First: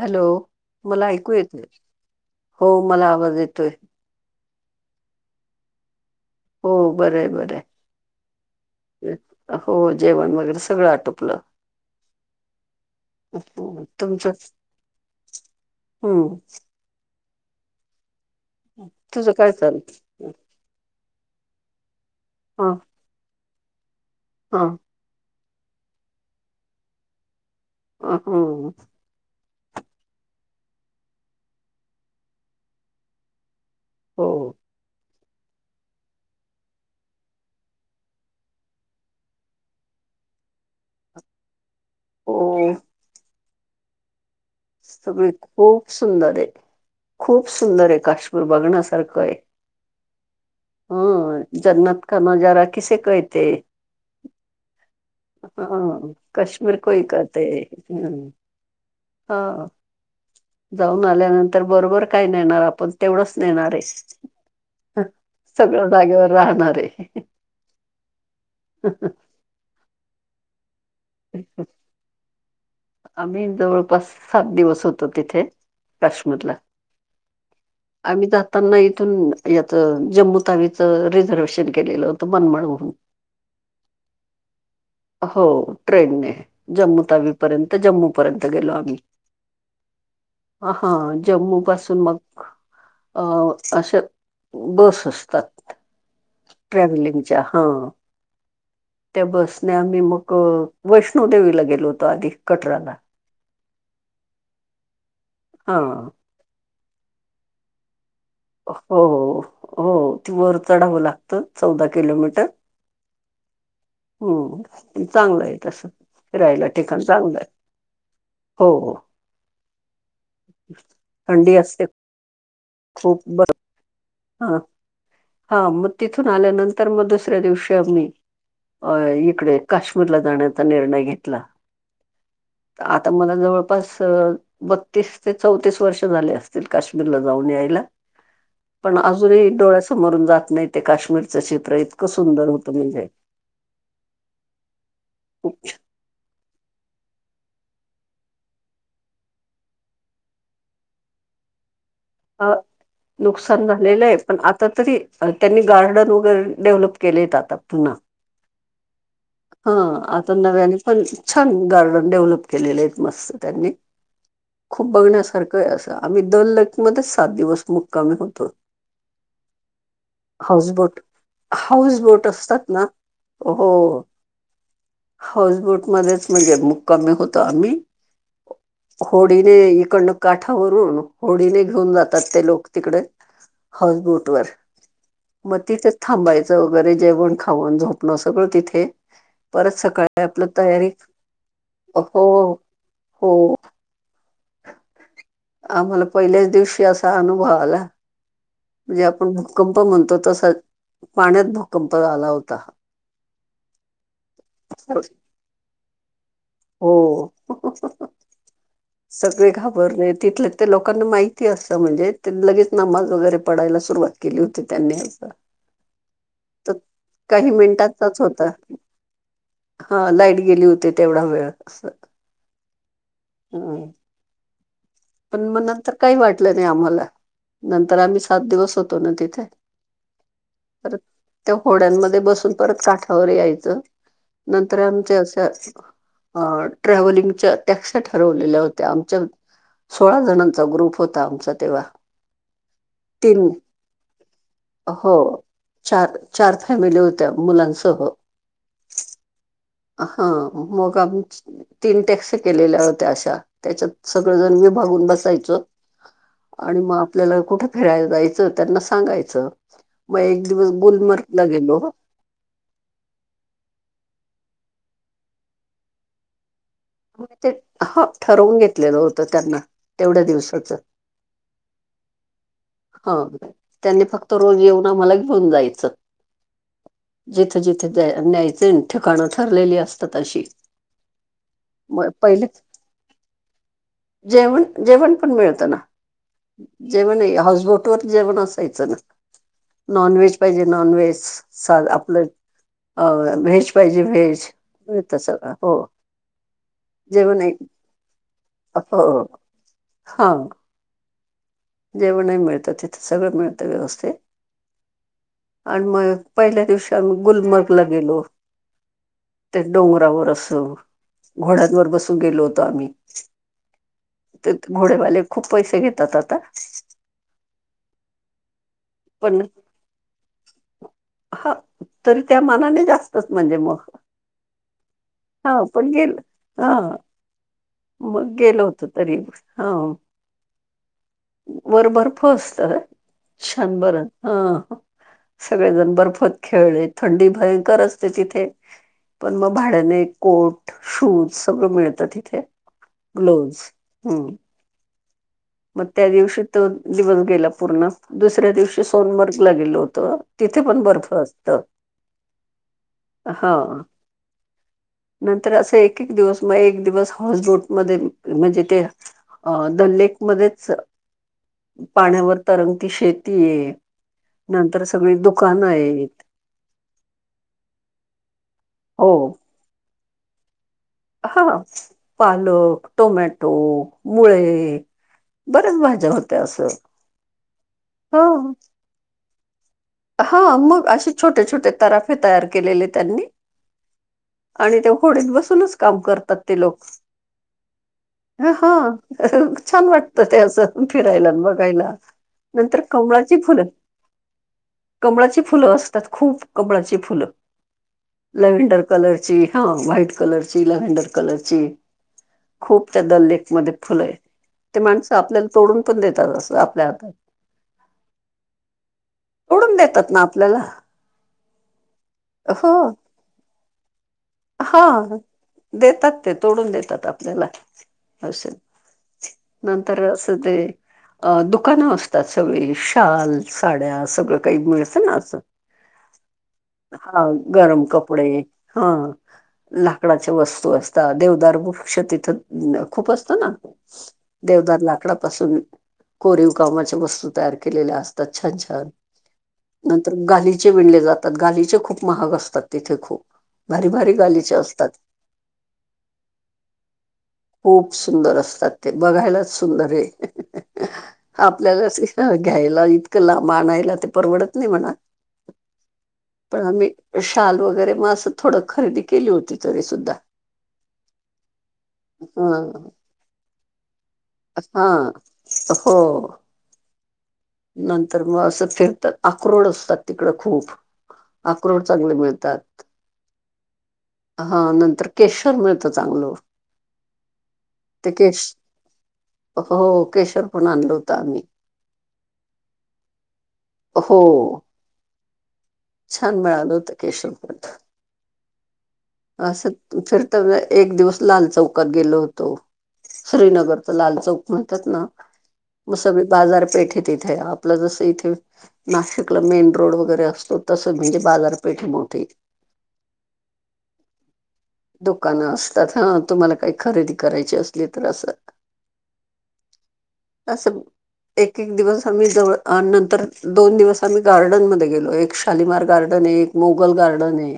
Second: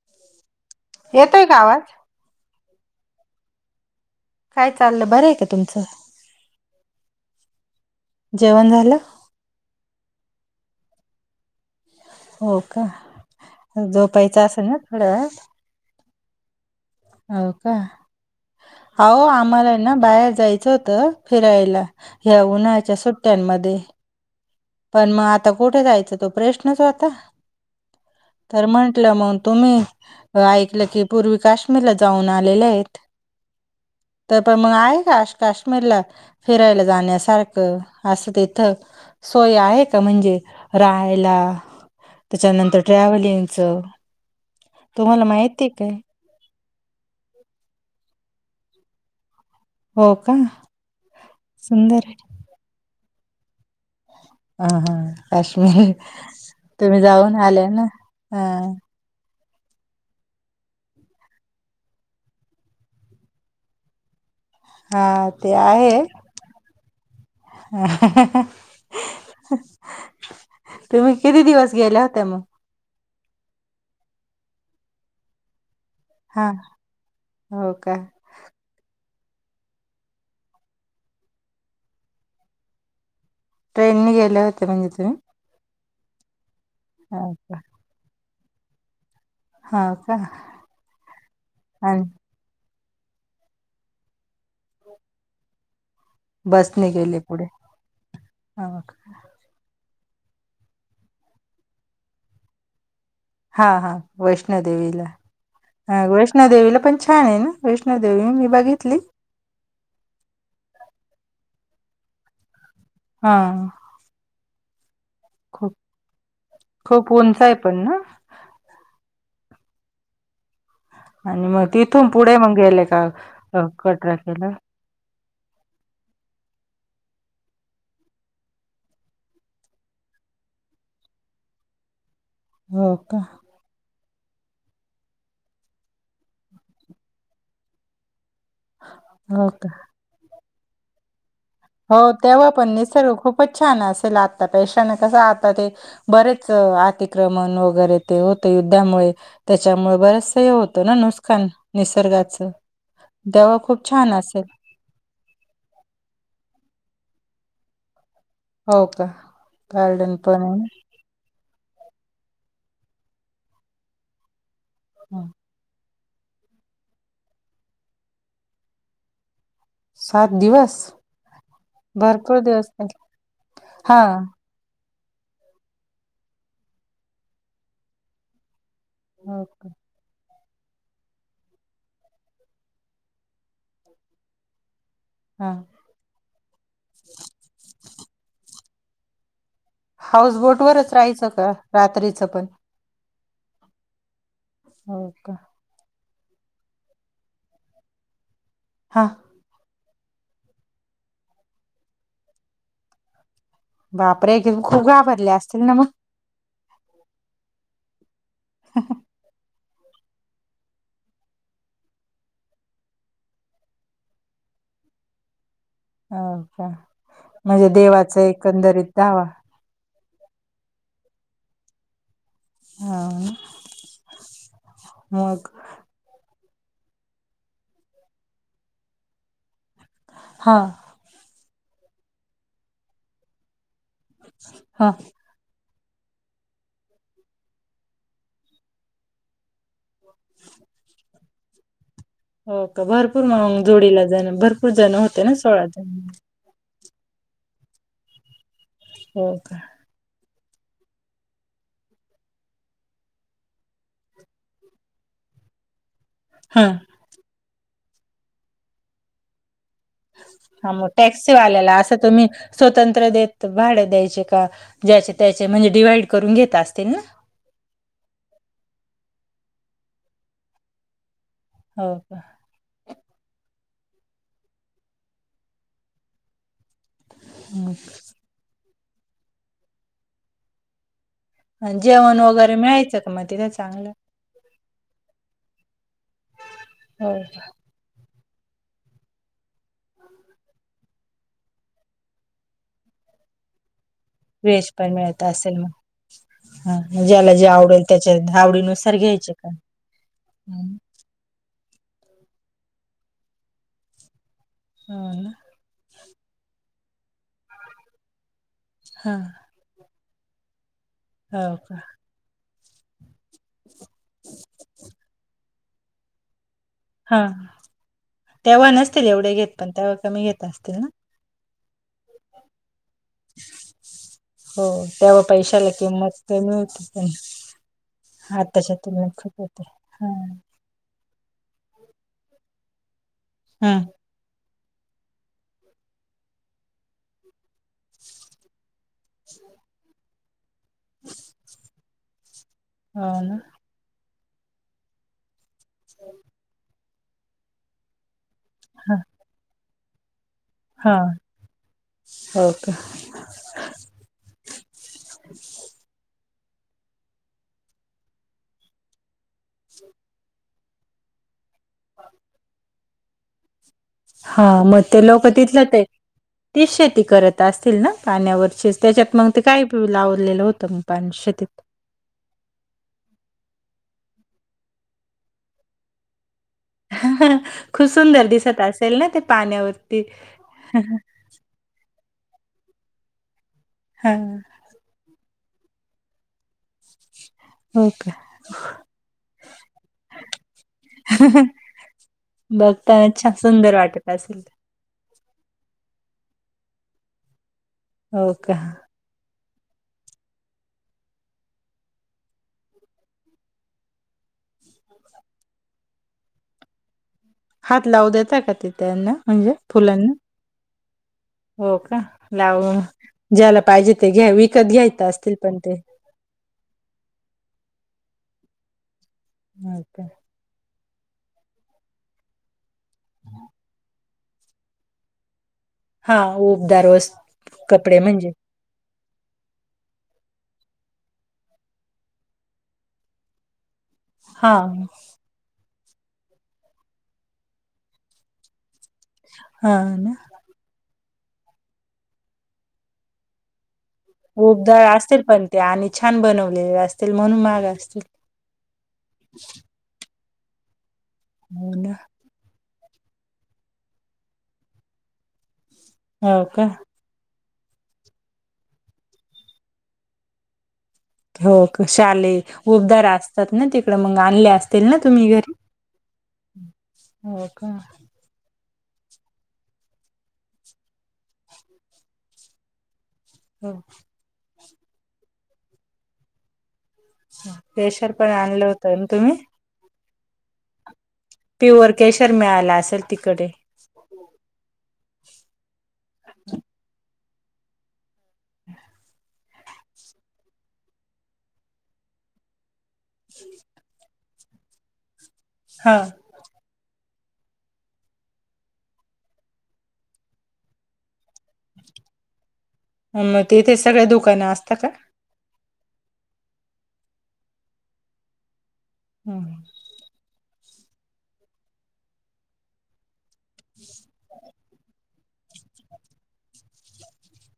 Hello? मला ऐकू येतोय येत, का आवाज हो मला आवाज येतोय. काय चाललं बरं य का तुमचं? हो बरंय बर. जेवण झालं हो जेवण वगैरे सगळं आटोपलं. हो का? हं, जोपायच असल ना, थोड्या वेळात? हम. हो का? आओ तुझं काय आम्हाला ना, चाललं बाहेर जाय चा होत फिरायला, ह्या उन्हाळच्या सुट्ट्यांमध्ये. हं. पण म आता कुठ जायचा? तो प्रश्नच हॊता, तर हम्म मण टलं म तुम्ही अ ऐकलं की, पूर्वी काश्मीरला जाऊन आलेल्यात. हो तर पण मग आहे का आश? काश्मीरला फिरायला जाण्यासारखं असं तिथं, सोय आहे का, म्हणजे राहायला? हो त्याच्यानंतर, ट्रॅव्हलिंगच. सगळे खूप सुंदर ये, खूप सुंदर ये, काश्मीर बघण्यासारख ये. हो कां हम्मं जन्नंत कां नजांरा किसे कहते. अं हां काश्मीर ह काश्मीर तुम्हीं कोई जाऊंन आलें नां हां होव जाऊंन आल्यानंतर बरोबर कायं नेणारं आपणं तेवढंच नेणारं आहेसं हां सगळं जागेवर राहणांर आहे तुम्हीं किती दिवसं गेल्यां होत्यां मंग आम्हीं जवळंपास सात दिवसं होतो तिथे हा काश्मीरला हो का आम्हीं जातं जां त्यांनां इथूंन यांचं जम्मूं तावीचं रिझर्वेशन केलेलं होतं मनमांळ वरूंन ट्रेननी गेल्यां होतं म्हणजे तुम्हीं हो ट्रेनने जम्मूं का तावीपर्यंत जम्मूं पर्यंत गेलो आम्हीं हा का अंहां जम्मूं पासूंन आणि मंग अं अशे बसं असतांत बसने गेले ट्रॅव्हलिंगच्यां पुढे हां हो का त्यां बसं नाहीं आम्हीं मंग वैष्णोदेवीला गेलो होतो आधी कटरांला हां हां वैष्णो देेवीला हं हा. वैष् वैष्णदेवीला पणं छान आहे नां वैष्णदेवी हो हो ती वरं चढावं लागतं चौदा किलोमीटर हां हम्मं चांगलं आहे तसं फिरायंला ठिकाणं खूप चांगलं उंच आहे पण ना हो आणि थंडी मंग असते तिथूंन पुढे मंग गेले खूप बरं कां कटरांकेला हां. हां मंग तिथूंन आल्यानंतर मंग दुसऱ्यां दिवशी आम्हीं अं ईकडे काश्मीरला जाण्यांचा निर्णय घेतंला तरं हो आंता का मलां जवळं पस बत्तीस ते चौतीस वर्ष झाले असतील काश्मीरला जाऊंन यांयला पणं अजूंनही हो का डोळ्यांसमोरूंन जांत नाहीं ते काश्मीरचं शीन हो तेंव्हा पणं निसर्ग खूपचं छान असेल आंता पेक्षा कसं आंता खूप ते बरेचं अतिक्रमणं वगैरें ते होते युद्धामुळे त्यांच्यामुळे बरंच कांहीं हे होतं नां नुकसांन निसर्गाचं अं तेव्हा नुकसांन खूप झालेलं छान आहे असेल पणं आं तरं तरी त्यांनी गार्डन वगैरें डेव्हलप केले आहेत आंता पुन्हां हो का हां गार्डन आंता पण आहे नव्याने पणं छान छान गार्डन डेव्हलप केलेले आहेत मस्तं त्यांनी खूंप ना. बघण्यांसारखं असं आम्हीं दोन लाईकमध्ये सात दिवसं मुक्कांमी होतो सात दिवसं हाऊंस बोटं असतांत नां हो हा हाऊंसबोट मध्येचं म्हणजे मुक्कांमी होतो आम्हीं होडीने इकडं कांठावरूंन होडीने घेऊंन जातांत ते लोकं तिकडे हाऊंसबोट वरं हा मंग तिथे थांबायचं वगैरें जेवणं खाऊंन झोपणं सगळं तिथे परंत सकाळीं हाऊस आपलं बोट तयारी वरच राहायचं का रात्रीच हो पण हो हो कां आम्हांला पहिल्यांच दिवशी असां अनुभव आंला म्हणजे हा आपणं भूकंप म्हणतो तसाच पाण्यात भूकंप झाला होता. बाप रे! तिद खूप घाबरले असतील न म हो [unintelligible] सगळे घाबरले तिथलं ते लोकांना माहिती असतं म्हणजे ते लगेच नमाज वगैरे पडायला सुरुवात केली होती त्यांनी असं हो का तर काही म्हणजे देवाच मिनिटांचाच होता एकंदरीत धावा हा लाईट गेली होती तेवढा वेळ अस हा नं ह पण म नंतर काही वाटलं नाही आम्हाला नंतर आम्ही सात दिवस होतो ना तिथे. हां परत त्या होड्यांमध्ये बसून परत काठावर यायचं नंतर हा आमच्या अस अ ट्रॅव्हलिंगच्या त्या कशा ठरवलेल्या होत्या आमच्या सोळा जणांचा ग्रुप होता आमचा तेव्हा. हो का भरपूर तीन मंग जोडीला जणं भरपूर जण हो होते ना सोळा जण म्हण चार चार फॅमिली होत्या मुलांसह हो का- हा मग आम्ही ची तीन टॅक्सी केलेल्या होत्या अशा त्याच्यात सगळंजण विभागून बसायचो. हा आणि म आपल्याला कुठ फिरायला जायचं त्यांना सांगायचं. मग एक दिवस हा म गुलमर्गला टॅक्सीवाल्याला गेलो असं तुम्ही स्वतंत्र देत भाडे द्यायचे का ज्याचे त्याचे म्हणजे डिव्हाइड करून घेत असतील ना. म ते हो ठरवून घेतलेलं होतं त्यांना तेवढ्या दिवसाचं. हो का ह त्यांनी फक्त रोज येऊन आम्हाला घेऊन जायचं. जिथे जिथे जाय न्यायचय नं ठिकाणं ठरलेली असतात अशी म जेवण वगैरे पहिलीच मिळायचं का मग तिथे चांगलं जेवण जेवण पण मिळतं ना हो जेवण ही का, हाऊसबोट वर जेवण असायचं ना. नॉन व्हेज पाहिजे नॉन व्हेज साधं आपलं अ व्हेज पाहिजे व्हेज पण मिळत सगळं असेल मग हो. हा ज्याला जेवण जे आवडेल त्याच्या आवडीनुसार हो घ्यायचे का हां हु जेवणही मिळतं तिथं सगळं मिळतं व्यवस्थे हो ना आणि मग पहिल्या दिवशी आम्ही गुलमर्गला गेलो. हा त्या डोंगरावर अस हो का घोड्यांवर बसून गेलो होतो आम्ही तेत घोडेवाले खूप पैसे घेतात आता हा त्यावेळी नसतील एवढे घेत पण त्यावेळी कमी घेत असतील ना. हा तरी त्या मानाने जास् तच म्हणजे म हो तेव्हा हा पैशाला पण गेलं किंमत कमी हा होती पण मग गेलो आताच्या होतो तुलनेत तरी खूप ह होते हा वर बर्फ असत हा षणभरण ह सगळेजण बर्फत खेळले थंडी भयं कर असते तिथे पण म भाड्याने कोट शूज सगळं मिळतं तिथे. हो ना ग्लोज हम्म. मग त्या दिवशी तो दिवस गेला पूर्ण दुसऱ्या दिवशी ह सोनबर्गला गेलो होतो. तिथे पण हा बर्फ असत हो का हा. नंतर असं एक एक दिवस म एक दिवस हॉसबोट मध्ये म्हणजे ते अ- दल्लेक मध्येच पाण्यावर तरंगती शेतीये. हा मग ते लोक तिथले ते आहेत तीच शेती करत असतील ना पाण्यावरचेच हो त्याच्यात मग ते काय लावलेलं होतं मग? पाणी हा. शेतीत पालक, टोमॅटो, मुळे बऱ्याच भाज्या होत्या असं. खूप ह. सुंदर दिसत असेल ना ते पाण्यावर? हा मग असे छोटे छोटे तराफे तयार केलेले त्यांनी. हा. आणि त्या होडीत बसूनच काम करतात ते लोक. हो काय? हा छान वाटतं ते असं फिरायलान बघायला. नंतर बघताना छान कमळाची फुलं [unintelligible] कमळाची फुलं असतात खूप कमळाची फुलं हो का लेवंडर कलरची हा व्हाईट कलरची लेवहेंडर कलर ची. खूप त्या दल लेख मध्ये फुलं आहे. ते माणसं आपल्याला तोडून पण देतात असं आपल्या हातात. हात लावू देता काय ते त्यांना? म्हणजे तोडून देतात फुलांना ना आपल्याला. हो का हो लावून ज्याला पाहिजे ते घ्या- विकत हा घ्यायच असतील पण ते? देतात ते तोडून देतात आपल्याला आस नंतर ते दुकानं असतात सगळे शाल्स ड्या सगळ काही मिळत ना हा उबदार वस् हा गरम कपडे हा. लाकडाच्या वस्तू असतात देवदार वृक्ष तिथं खूप असतो ना. हा देवदार लाकडापासून कोरीव कामाच्या वस्तू तयार केलेल्या असतात. छान छान हा ना नंतर गाली चे विणले जातात गालिचे खूप महाग असतात तिथे खुप भारी भारी गालीचे ऊबदार असतात असतील पण ते आणि छान बनवलेले असतील म्हणून महाग खूप असतील सुंदर असतात. ते बघायलाच सुंदरये हो ना आपल्यालाच घ्यायला इ लांब आनायला ते परवडत नाही म्हणा. हो पण का आम्ही शाल वगैरे मग असं थोडं खरेदी केली होती तरी सुद्धा. हो शाली ह उबदार असतात ना ती इकड मंग आणले असतील हा ना तुम्ही घरी? हो का हो नंतर मग असं फिरतात आक्रोड असतात तिकडं खूप. आक्रोड चांगले मिळतात. हो. हा नंतर केशर मिळतं चांगल. केशर पण आणलं होत ना तुम्ही? हो. केशर पण आणल होत आम्ही. प्युअर केशर मिळाल असेल तिकडे. हो. छान मिेळाल होत केशर पण. [inaudible] असंच [unintelligible] एक दिवस लाल चौकात गेलो होतो. श्रीनगर. लाल चौक म्हणतात ना? मग हा सगळी बाजारपेठे ए तिथे. आपलं जसं इथे- नाशिकला मेन रोड वगैरे असतो. तस म्हणजे बाजारपेठ ए मोठी. मग तेिथे सगळे दुकानं असता का? दुकानं असतात. हा. तुम्हाला काही खरेदी करायची असली तर असं. हम्. असं एक एक दिवस आम्ही जवळ. आ नंतर दोन दिवस आम्ही गार्डन मध्ये गेलो. एक- शालीमार गार्डन ए. एक मोगल गार्डन ए.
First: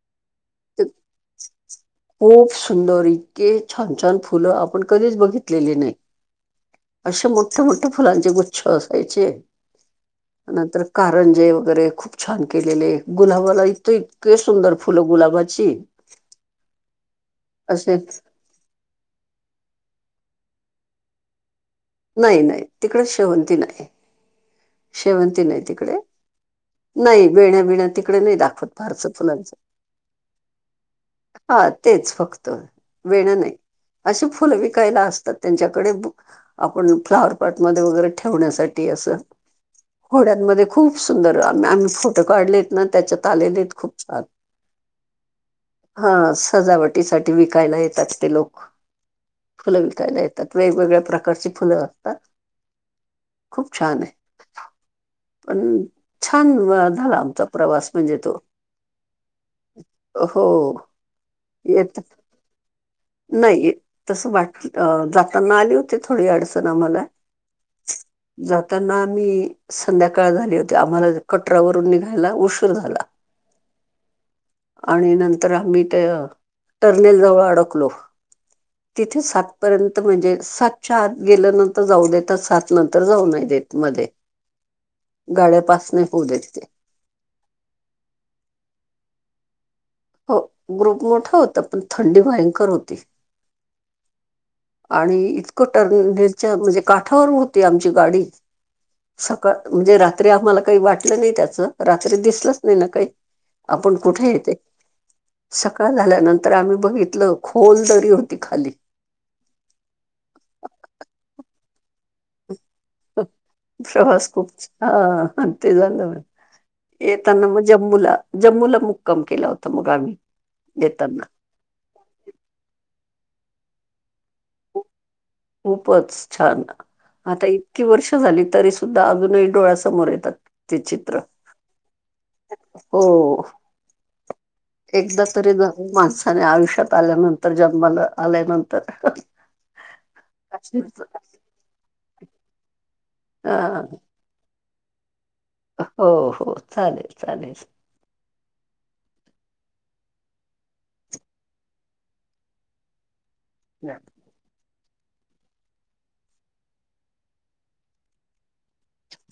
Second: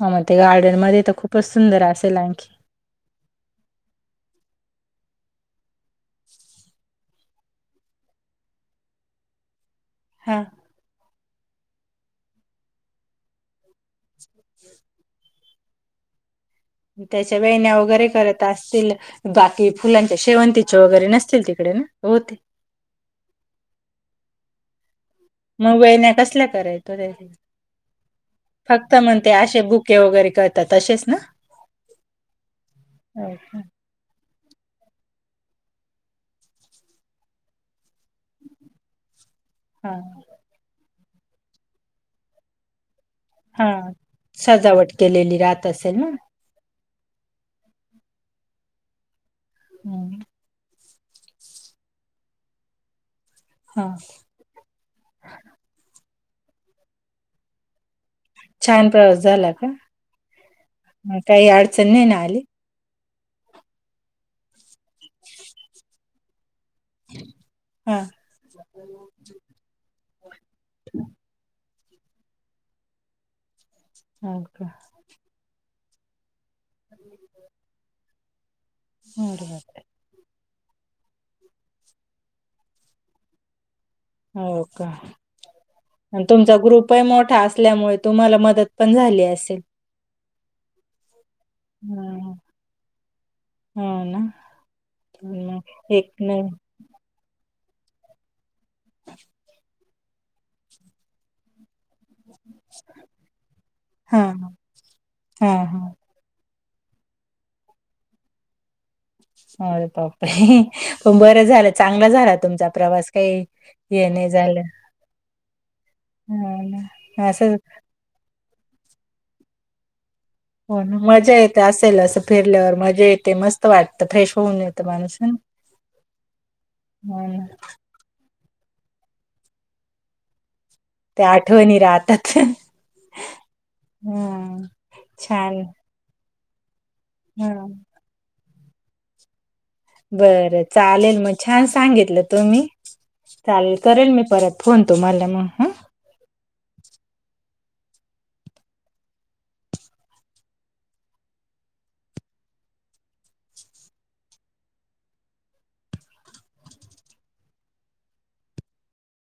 हा मग ते गार्डन मध्ये तर खूपच सुंदर असेल आणखी? खूप सुंदर इतके छान छान फुलं आपण कधीच बघितलेली नाही. अशे मोठे मोठे फुलांचे गुच्छ असायचे. हा. नंतर कारंजे वगैरे खूप छान केलेले. गुलाबाला इत इतके सुंदर- फुल गुलाबाची. त्याच्या वेण्या असे वगैरे करत- असतील. बाकी फुलांच्या शेवंतीच्या वगैरे नसतील तिकडे ना? होते. नाही नाही. तिकडे शेवंती नाही शेवंती. नाही मग तिकडे. वेण्या कसल्या करायत ओ त्याच्या? नाही वेण्या बिण्या तिकडे नाही दाखवत फक्त फारस मग ते फुलांचं. असे बुके वगैरे करतात तसेच ना? हा. तेच फक्त. वेणं नाही अच्छा. अशी फुलं विकायला असतात त्यांच्याकडे. आपण फ्लावर पार्ट मधे वगैरे ठेवण्यासाठी अस हा होड्यांमध्ये- खूप सुंदर आम्ही आम्ही फोटो काढलेत ना त्याच्यात. हा आलेलेत खूप छान. सजावट केलेली राहत असेल ना? हा सजावट. ते साठी विकायला येतात ते लोक. फुल विकायला येतात वेगवेगळ्या प्रकार - ची फुलं असतात. खूप हा छान आहे. पण छान झाला आमचा- प्रवास म्हणजे तो. छान प्रवास झाला का? हो काही अडचण येत- नाही ना आली? नाही तस वाट जाताना आली होती थोडी अडचण. आम्हाला. हा जाताना आम्ही - संध्याकाळ झाली होती आम्हाला कटरावरून निघायला उशीर झाला. हो का? आणि नंतर आम्ही ते टर्नेलजवळ अडकलो. तिथे बरोबर. सातपर्यंत- म्हणजे सातच्या आत गेल्या नंतर जाऊ देतात. सात नंतर जाऊ नाही देत मध्ये. हो का? गाड्या पास नाही मग होऊ द्या तुमचा तिथे ग्रुप- लई मोठा असल्यामुळे तुम्हाला मदत पण झाली असेल? हो. ग्रुप मोठा होता. पण थंडी भयंकर होती. ह ना. आणि इतकं मग एक नाही टर्नेलच्या म्हणजे काठावर होती आमची गाडी सकाळ. म्हणजे रात्री आम्हाला काही वाटलं नाही त्याचं रात्री दिसलच नाही ना काही आपण हा कुठे येते हा हा सकाळ झाल्यानंतर. तर आम्ही बघितलं खोल दरी होती खाली. अपर पण बरं झालं चांगलं झालं. प्रवास खूप झालं हा ते झा म हो ना येताना असं मग जम्मूला जम्मूला मुक्काम केला होता मग आम्ही. हो येताना मजा येते असेल असं फिरल्यावर मजा येते मस्त वाटत फ्रेश होऊन येतं माणूस. खूपच छान हो ना, आता इतकी वर्ष. झाली तरी सुद्धा अजूनही डोळ्या समोर येतात. ते आठवणी राहतात हो हम्. एकदा तरी द माणसाने आयुष्यात ह आल्यानंतर जन्माला आल्यानंतर. बरं चालेल मग छान सांगितलं तु म्ही चालेल अ करेल मी परत. फोन तो मला मग ह हो हो चालेल चालेल. ह